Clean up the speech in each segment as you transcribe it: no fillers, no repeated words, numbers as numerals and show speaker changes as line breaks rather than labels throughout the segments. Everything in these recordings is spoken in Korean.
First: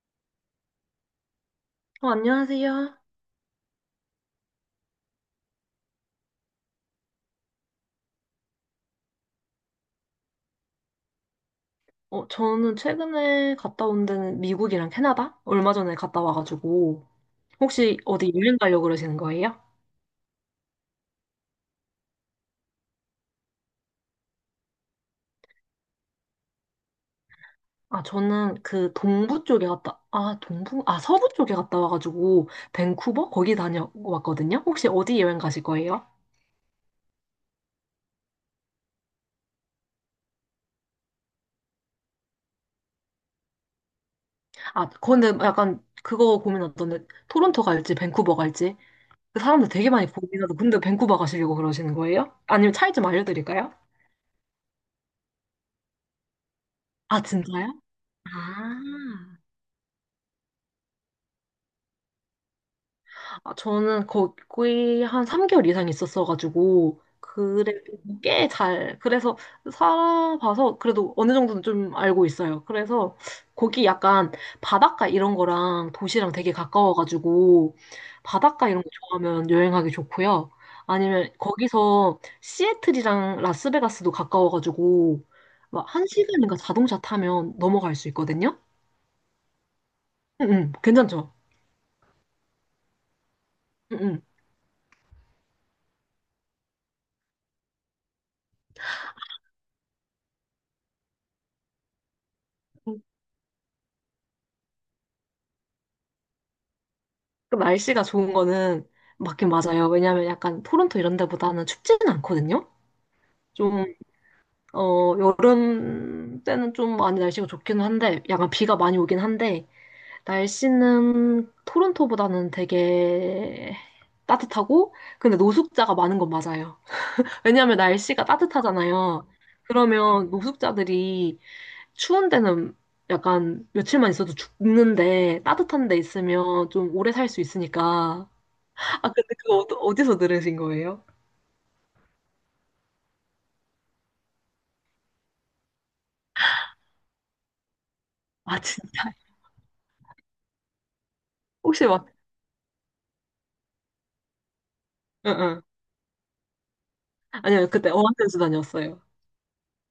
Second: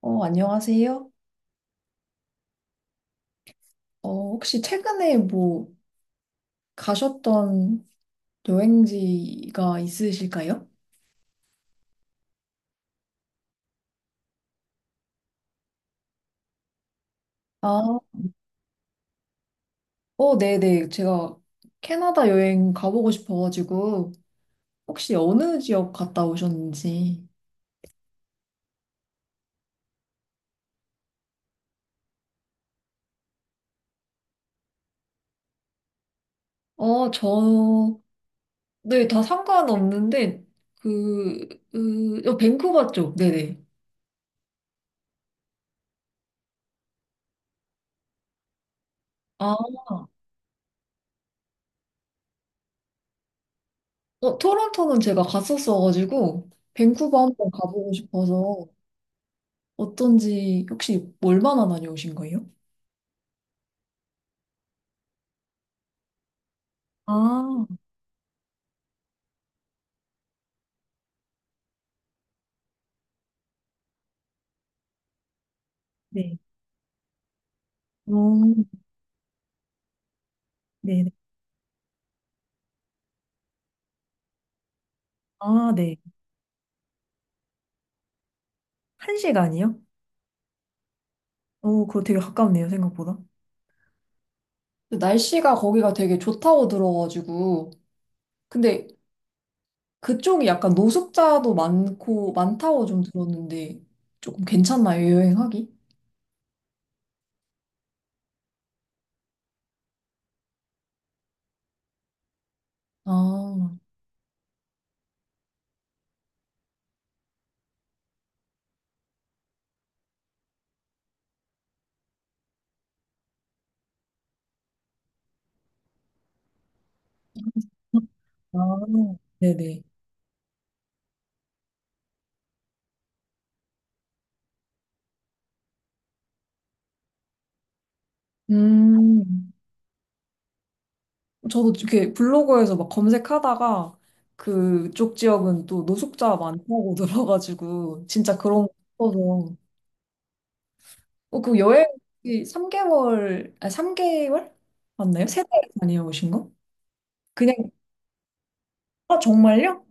안녕하세요.
안녕하세요.
혹시 최근에 뭐 가셨던 여행지가 있으실까요?
저는 최근에 갔다 온 데는 미국이랑 캐나다? 얼마 전에 갔다 와가지고.
아,
혹시 어디 여행 가려고 그러시는 거예요?
네네. 제가 캐나다 여행 가보고 싶어가지고, 혹시 어느 지역 갔다 오셨는지.
아, 저는 그 동부 쪽에 갔다, 아, 동부? 아, 서부 쪽에 갔다 와가지고, 밴쿠버? 거기 다녀왔거든요? 혹시 어디 여행 가실 거예요?
저, 네, 다 상관없는데, 그, 밴쿠버 쪽, 네네.
아, 근데 약간 그거 고민하던데, 토론토 갈지, 밴쿠버 갈지? 그
아,
사람들 되게 많이 고민하고, 근데 밴쿠버 가시려고 그러시는 거예요? 아니면 차이 좀 알려드릴까요?
토론토는 제가 갔었어가지고, 밴쿠버
아,
한번
진짜요?
가보고 싶어서,
아.
어떤지, 혹시 얼마나 다녀오신 거예요?
아, 저는 기의한 3개월 이상 있었어가지고,
아.
그래도 꽤 잘, 그래서 살아봐서 그래도 어느 정도는 좀 알고 있어요. 그래서 거기 약간 바닷가 이런 거랑 도시랑
네.
되게 가까워가지고,
어,
바닷가 이런 거 좋아하면 여행하기 좋고요.
네네.
아니면 거기서 시애틀이랑 라스베가스도 가까워가지고,
아,
막
네.
한 시간인가 자동차 타면 넘어갈 수 있거든요?
한 시간이요?
응, 응, 괜찮죠?
오, 그거 되게 가깝네요, 생각보다.
응,
근데 날씨가 거기가 되게 좋다고 들어가지고. 근데 그쪽이 약간 노숙자도 많고, 많다고
응.
좀 들었는데, 조금 괜찮나요, 여행하기?
그 날씨가 좋은 거는 맞긴 맞아요. 왜냐면 약간 토론토 이런 데보다는 춥지는 않거든요.
아,
좀, 여름 때는 좀 많이 날씨가 좋기는 한데, 약간 비가 많이 오긴 한데, 날씨는 토론토보다는 되게 따뜻하고, 근데 노숙자가 많은 건 맞아요. 왜냐면 날씨가
아,
따뜻하잖아요.
네네.
그러면 노숙자들이 추운 데는 약간 며칠만 있어도 죽는데, 따뜻한 데 있으면 좀 오래 살 수 있으니까, 아,
음,
근데 그거 어디서 들으신 거예요?
저도 이렇게 블로그에서 막 검색하다가 그쪽 지역은 또 노숙자 많다고 들어가지고, 진짜
아,
그런 거
진짜.
싶어서. 그 여행
혹시 막,
3개월, 아, 3개월? 맞나요?
응,
세달
응.
다녀오신 거? 그냥,
아니요, 그때 어학연수 다녔어요.
아, 정말요?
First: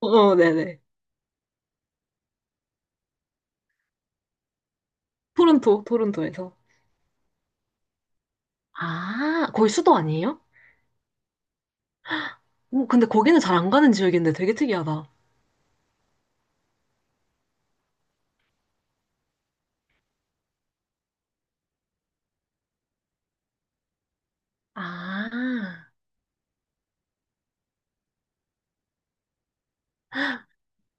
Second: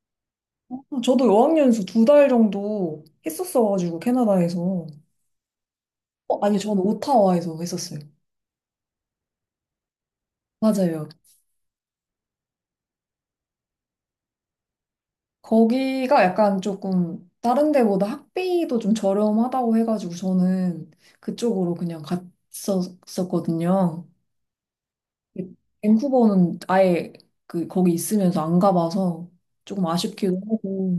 어, 어, 네네.
저도 어학연수 두 달 정도 했었어가지고, 캐나다에서.
토론토에서.
아니, 저는 오타와에서 했었어요.
아, 거기 수도 아니에요?
맞아요.
오, 근데 거기는 잘 안 가는 지역인데 되게 특이하다.
거기가 약간 조금 다른 데보다 학비도 좀 저렴하다고 해가지고, 저는 그쪽으로 그냥 갔었었거든요.
아,
밴쿠버는 아예 거기 있으면서 안 가봐서 조금 아쉽기도 하고.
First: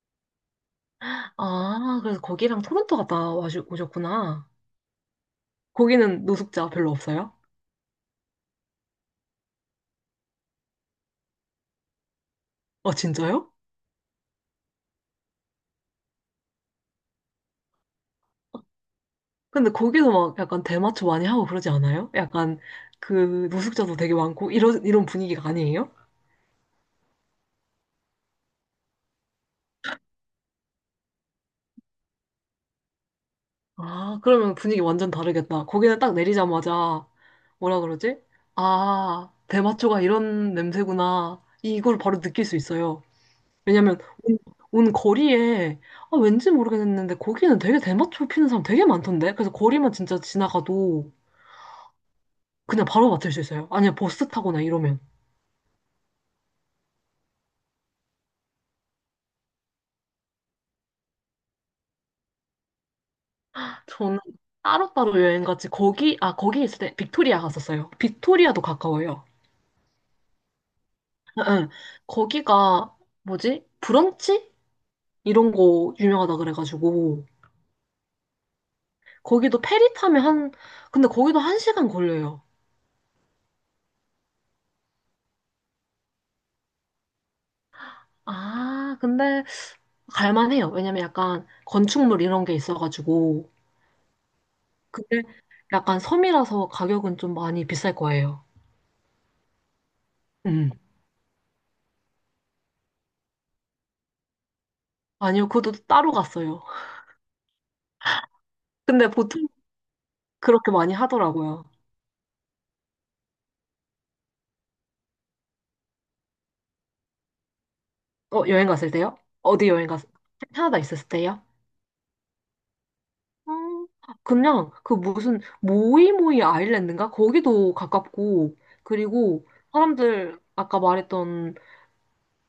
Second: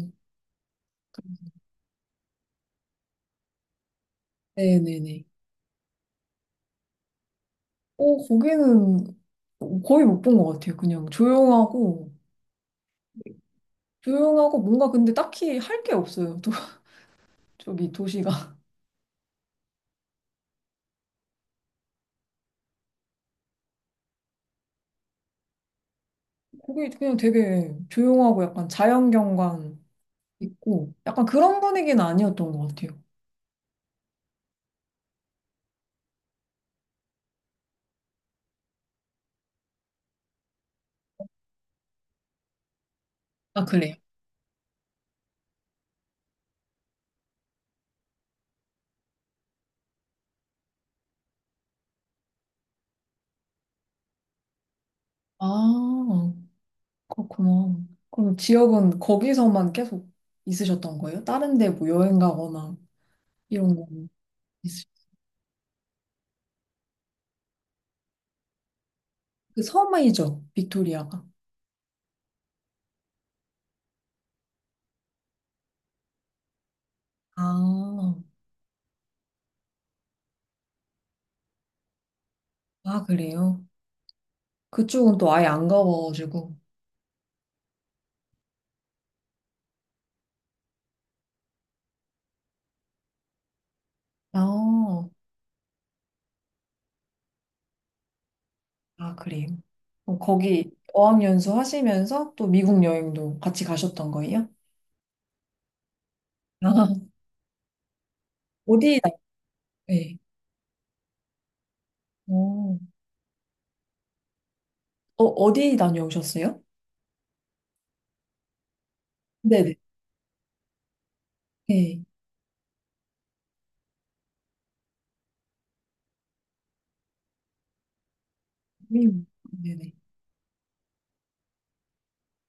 아, 그래서 거기랑 토론토 갔다 오셨구나.
네네네.
거기는 노숙자 별로 없어요?
거기는 거의 못 본 것 같아요. 그냥 조용하고,
아, 진짜요?
조용하고 뭔가 근데 딱히 할 게 없어요. 또, 저기 도시가.
근데 거기서 막 약간 대마초 많이 하고 그러지 않아요? 약간 그 노숙자도 되게 많고 이런 분위기가 아니에요?
거기 그냥 되게 조용하고 약간 자연경관 있고, 약간 그런 분위기는 아니었던 것 같아요.
아, 그러면 분위기 완전 다르겠다. 거기는 딱 내리자마자, 뭐라 그러지? 아, 대마초가 이런 냄새구나. 이걸 바로 느낄 수 있어요.
아, 그래요?
왜냐면, 온, 온 거리에, 아, 왠지 모르겠는데, 거기는 되게 대마초 피는 사람 되게 많던데? 그래서 거리만 진짜 지나가도 그냥 바로 맡을 수 있어요. 아니면 버스 타거나 이러면.
아, 그렇구나. 그럼 지역은 거기서만 계속 있으셨던 거예요? 다른 데 뭐 여행 가거나 이런 거
저는
있으셨어요?
따로따로 여행 갔지, 거기 있을 때 빅토리아 갔었어요. 빅토리아도 가까워요.
그 섬이죠, 빅토리아가.
응, 응. 거기가, 뭐지? 브런치? 이런 거 유명하다 그래가지고
아,
거기도 페리 타면 한 근데 거기도 한 시간 걸려요.
아, 그래요? 그쪽은 또 아예 안 가봐가지고.
아 근데 갈만해요. 왜냐면 약간 건축물 이런 게 있어가지고
아,
근데 약간 섬이라서 가격은 좀 많이 비쌀 거예요.
아, 그래요. 그럼 거기
음
어학연수 하시면서 또 미국 여행도 같이 가셨던 거예요?
아니요, 그것도 따로 갔어요.
아, 어디,
근데
다-
보통
네.
그렇게 많이 하더라고요.
어, 어디 다녀오셨어요?
여행 갔을 때요? 어디
네네.
여행 갔? 캐나다 있었을 때요?
네.
음, 그냥 그 무슨 모이모이 아일랜드인가? 거기도 가깝고
음,
그리고
네네.
사람들 아까 말했던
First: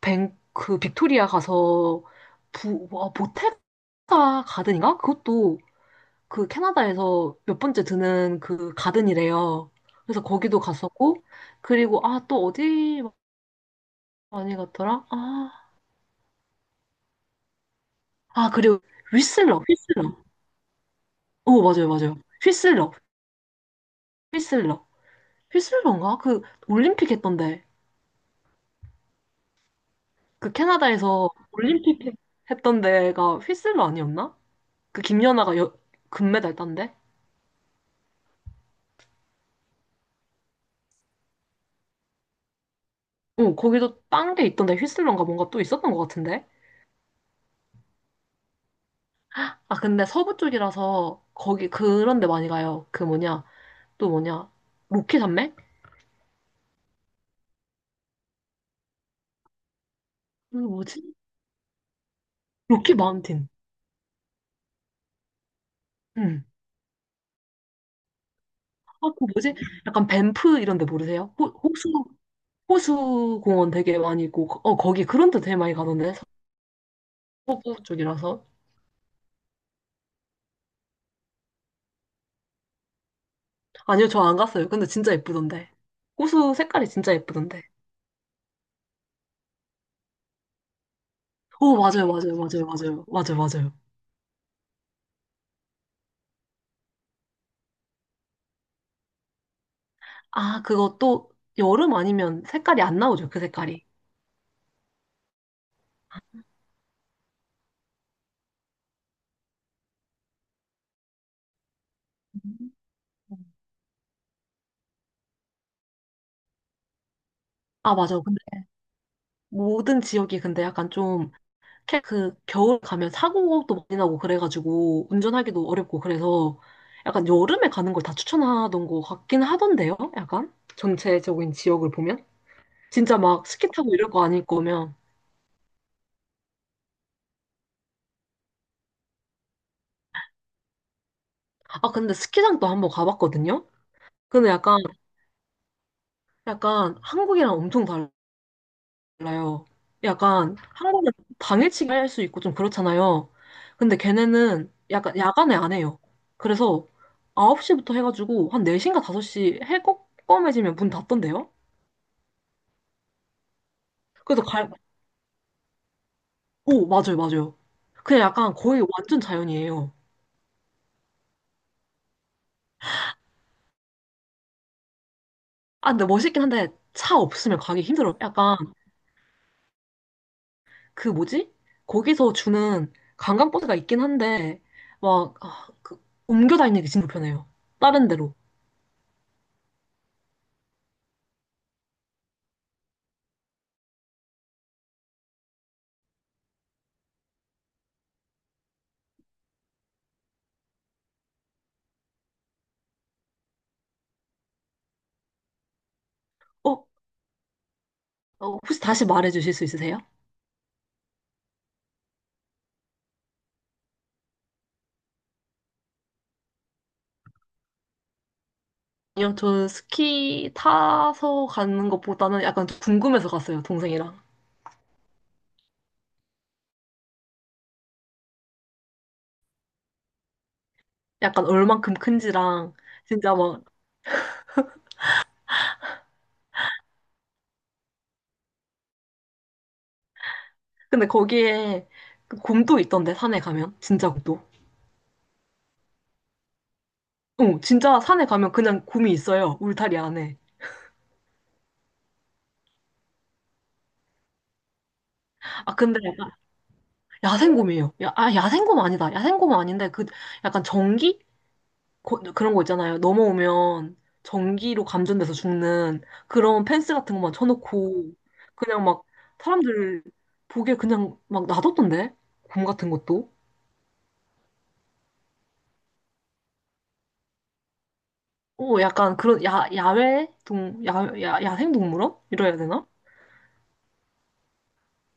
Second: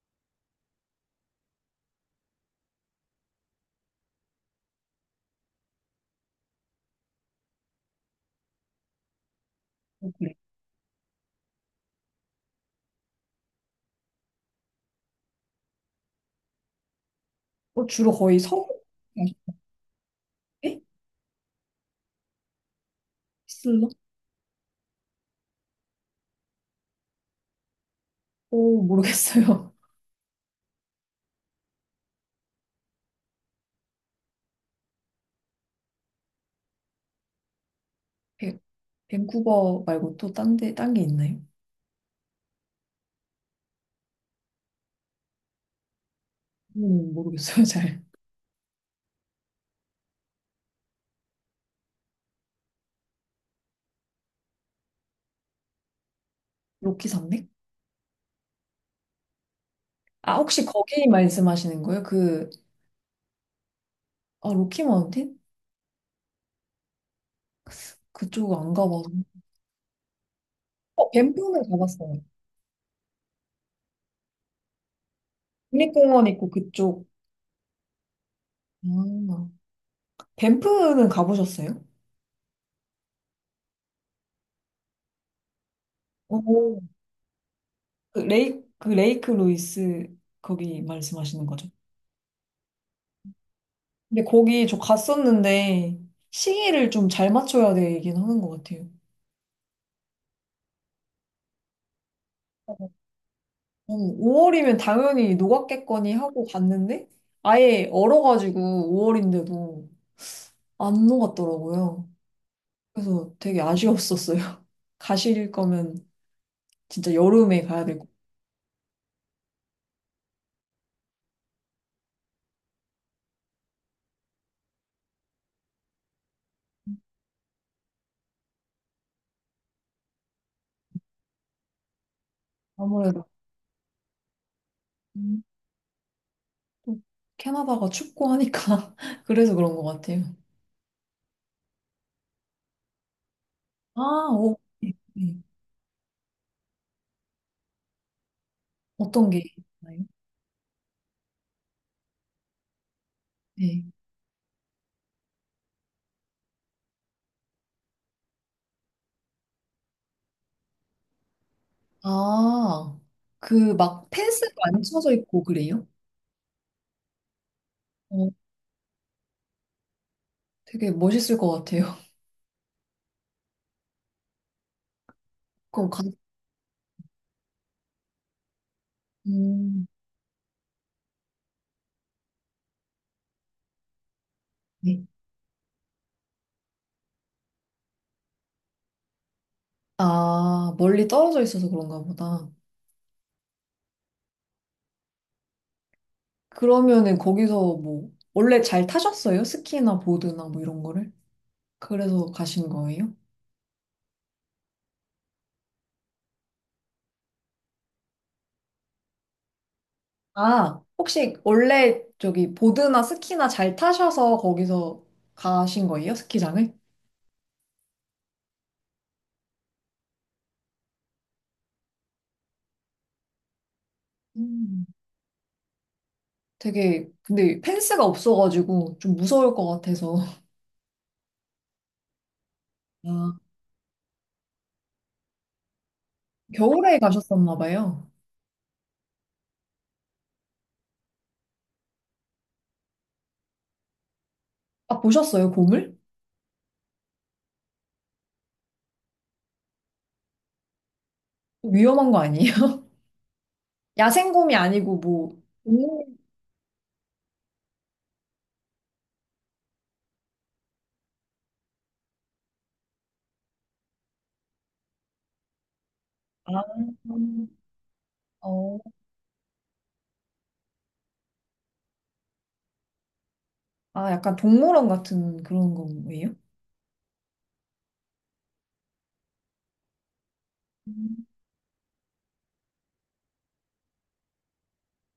뱅 그 빅토리아 가서 보테가 가든인가? 그것도 그 캐나다에서 몇 번째 드는 그 가든이래요. 그래서
그래.
거기도 갔었고 그리고 아 또 어디 많이 갔더라? 아,
주로 거의
아 그리고
서부
휘슬러 휘슬러.
가셨대?
오 맞아요 맞아요. 휘슬러
슬러?
휘슬러 휘슬러인가? 그 올림픽 했던데.
오, 모르겠어요.
그 캐나다에서 올림픽 했던 데가 휘슬러 아니었나? 그 김연아가 금메달 딴데?
밴- 밴쿠버 말고 또 딴 데, 딴 게 있나요?
거기도 딴 게 있던데 휘슬러인가 뭔가 또 있었던 것 같은데?
모르겠어요, 잘.
아, 근데 서부 쪽이라서 거기 그런 데 많이 가요. 그 뭐냐, 또 뭐냐, 로키 산맥?
로키 산맥? 아,
그
혹시 거기
뭐지?
말씀하시는 거예요?
로키 마운틴.
아, 로키 마운틴?
응.
그쪽 안
아,
가봐서.
그 뭐지? 약간 밴프 이런 데 모르세요?
밴프는 가봤어요.
호수 공원 되게 많이 있고, 거기 그런 데 되게 많이 가던데?
국립공원 있고 그쪽.
서부 쪽이라서.
아, 밴프는 가보셨어요?
아니요, 저 안 갔어요. 근데 진짜 예쁘던데. 호수
오.
색깔이 진짜 예쁘던데.
그 레이크 루이스 거기 말씀하시는 거죠?
오, 맞아요, 맞아요, 맞아요, 맞아요, 맞아요, 맞아요.
근데 거기 저 갔었는데 시기를 좀 잘 맞춰야 되긴 하는 것 같아요.
아, 그거 또 여름 아니면 색깔이 안 나오죠, 그 색깔이.
5월이면 당연히 녹았겠거니 하고 갔는데 아예 얼어가지고 5월인데도 안 녹았더라고요.
음.
그래서 되게 아쉬웠었어요. 가실 거면 진짜 여름에 가야
아,
되고
맞아. 근데 모든 지역이 근데 약간 좀, 그 겨울 가면 사고도 많이 나고 그래가지고 운전하기도 어렵고 그래서 약간 여름에 가는 걸 다 추천하던 것 같긴 하던데요, 약간? 전체적인 지역을 보면? 진짜
아무래도.
막 스키 타고 이럴 거 아닐 거면.
또 캐나다가 춥고 하니까 그래서 그런 것 같아요.
아, 근데 스키장도 한번 가봤거든요?
아,
근데
오.
약간,
네, 네.
약간 한국이랑 엄청 달라.
어떤 게
달라요.
있나요?
약간 한국은 당일치기 할 수 있고 좀 그렇잖아요.
네.
근데 걔네는 약간 야간에 안 해요. 그래서 9시부터 해가지고 한 4시인가 5시 해 꺼매지면 문 닫던데요?
아, 그 막
그래서
펜스가 안 쳐져 있고 그래요?
오, 맞아요, 맞아요. 그냥
어,
약간 거의 완전 자연이에요.
되게 멋있을 것 같아요. 그럼
아, 근데 멋있긴 한데 차 없으면 가기 힘들어요. 약간
음,
그 뭐지? 거기서 주는 관광버스가 있긴 한데
네.
막 그 옮겨 다니는 게 진짜 불편해요. 다른 데로.
아, 멀리 떨어져 있어서 그런가 보다. 그러면은 거기서 뭐 원래 잘 타셨어요? 스키나 보드나 뭐 이런 거를? 그래서 가신 거예요?
어, 어, 혹시 다시 말해 주실 수 있으세요?
아, 혹시 원래 저기 보드나 스키나 잘 타셔서 거기서 가신 거예요? 스키장을?
아니요, 저는 스키 타서 가는 것보다는 약간 궁금해서 갔어요, 동생이랑.
음. 되게, 근데 펜스가 없어가지고 좀 무서울 것 같아서.
약간 얼만큼 큰지랑, 진짜
아,
막.
겨울에 가셨었나 봐요.
근데 거기에 그 곰도 있던데, 산에 가면. 진짜 곰도.
아, 보셨어요, 곰을?
어, 진짜 산에 가면 그냥 곰이 있어요, 울타리 안에.
위험한 거 아니에요? 야생곰이 아니고 뭐,
아, 근데
동물-
약간 야생곰이에요. 야생곰 아니다. 야생곰은 아닌데, 그 약간 전기? 그런 거 있잖아요. 넘어오면 전기로 감전돼서 죽는
아,
그런 펜스 같은 것만
음.
쳐놓고
어,
그냥 막 사람들 보기에 그냥 막 놔뒀던데? 곰 같은 것도?
아, 약간 동물원 같은 그런 거예요?
약간 그런 야외
음.
야생동물원? 이래야 되나?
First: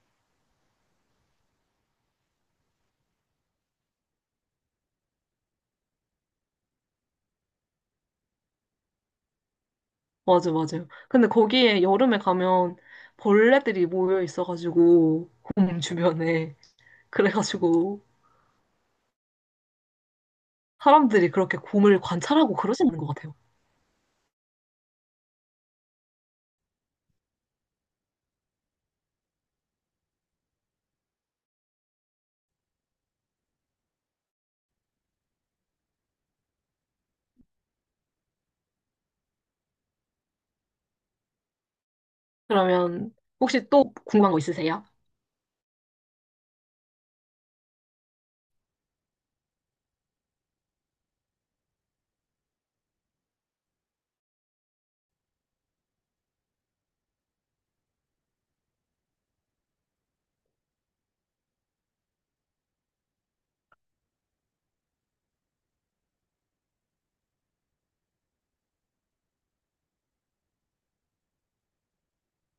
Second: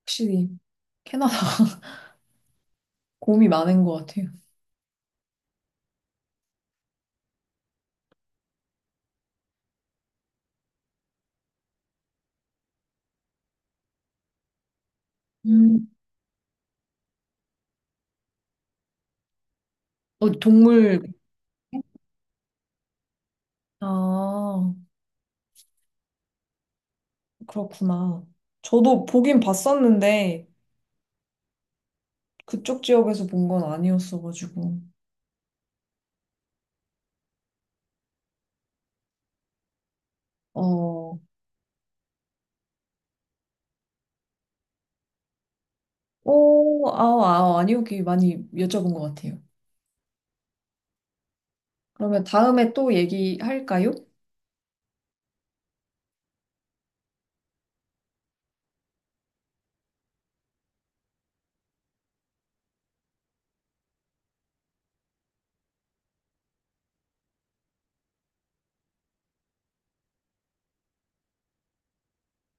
확실히 캐나다 곰이 많은 것 같아요.
맞아, 맞아요. 근데 거기에 여름에 가면 벌레들이 모여 있어가지고 곰
음.
주변에 그래가지고
어, 동물,
사람들이 그렇게 곰을 관찰하고 그러시는 것 같아요.
아. 그렇구나. 저도 보긴 봤었는데, 그쪽 지역에서 본 건 아니었어가지고. 어,
그러면 혹시 또 궁금한 거 있으세요?
오, 아, 아, 아니요. 이 많이 여쭤본 것 같아요. 그러면 다음에 또 얘기할까요?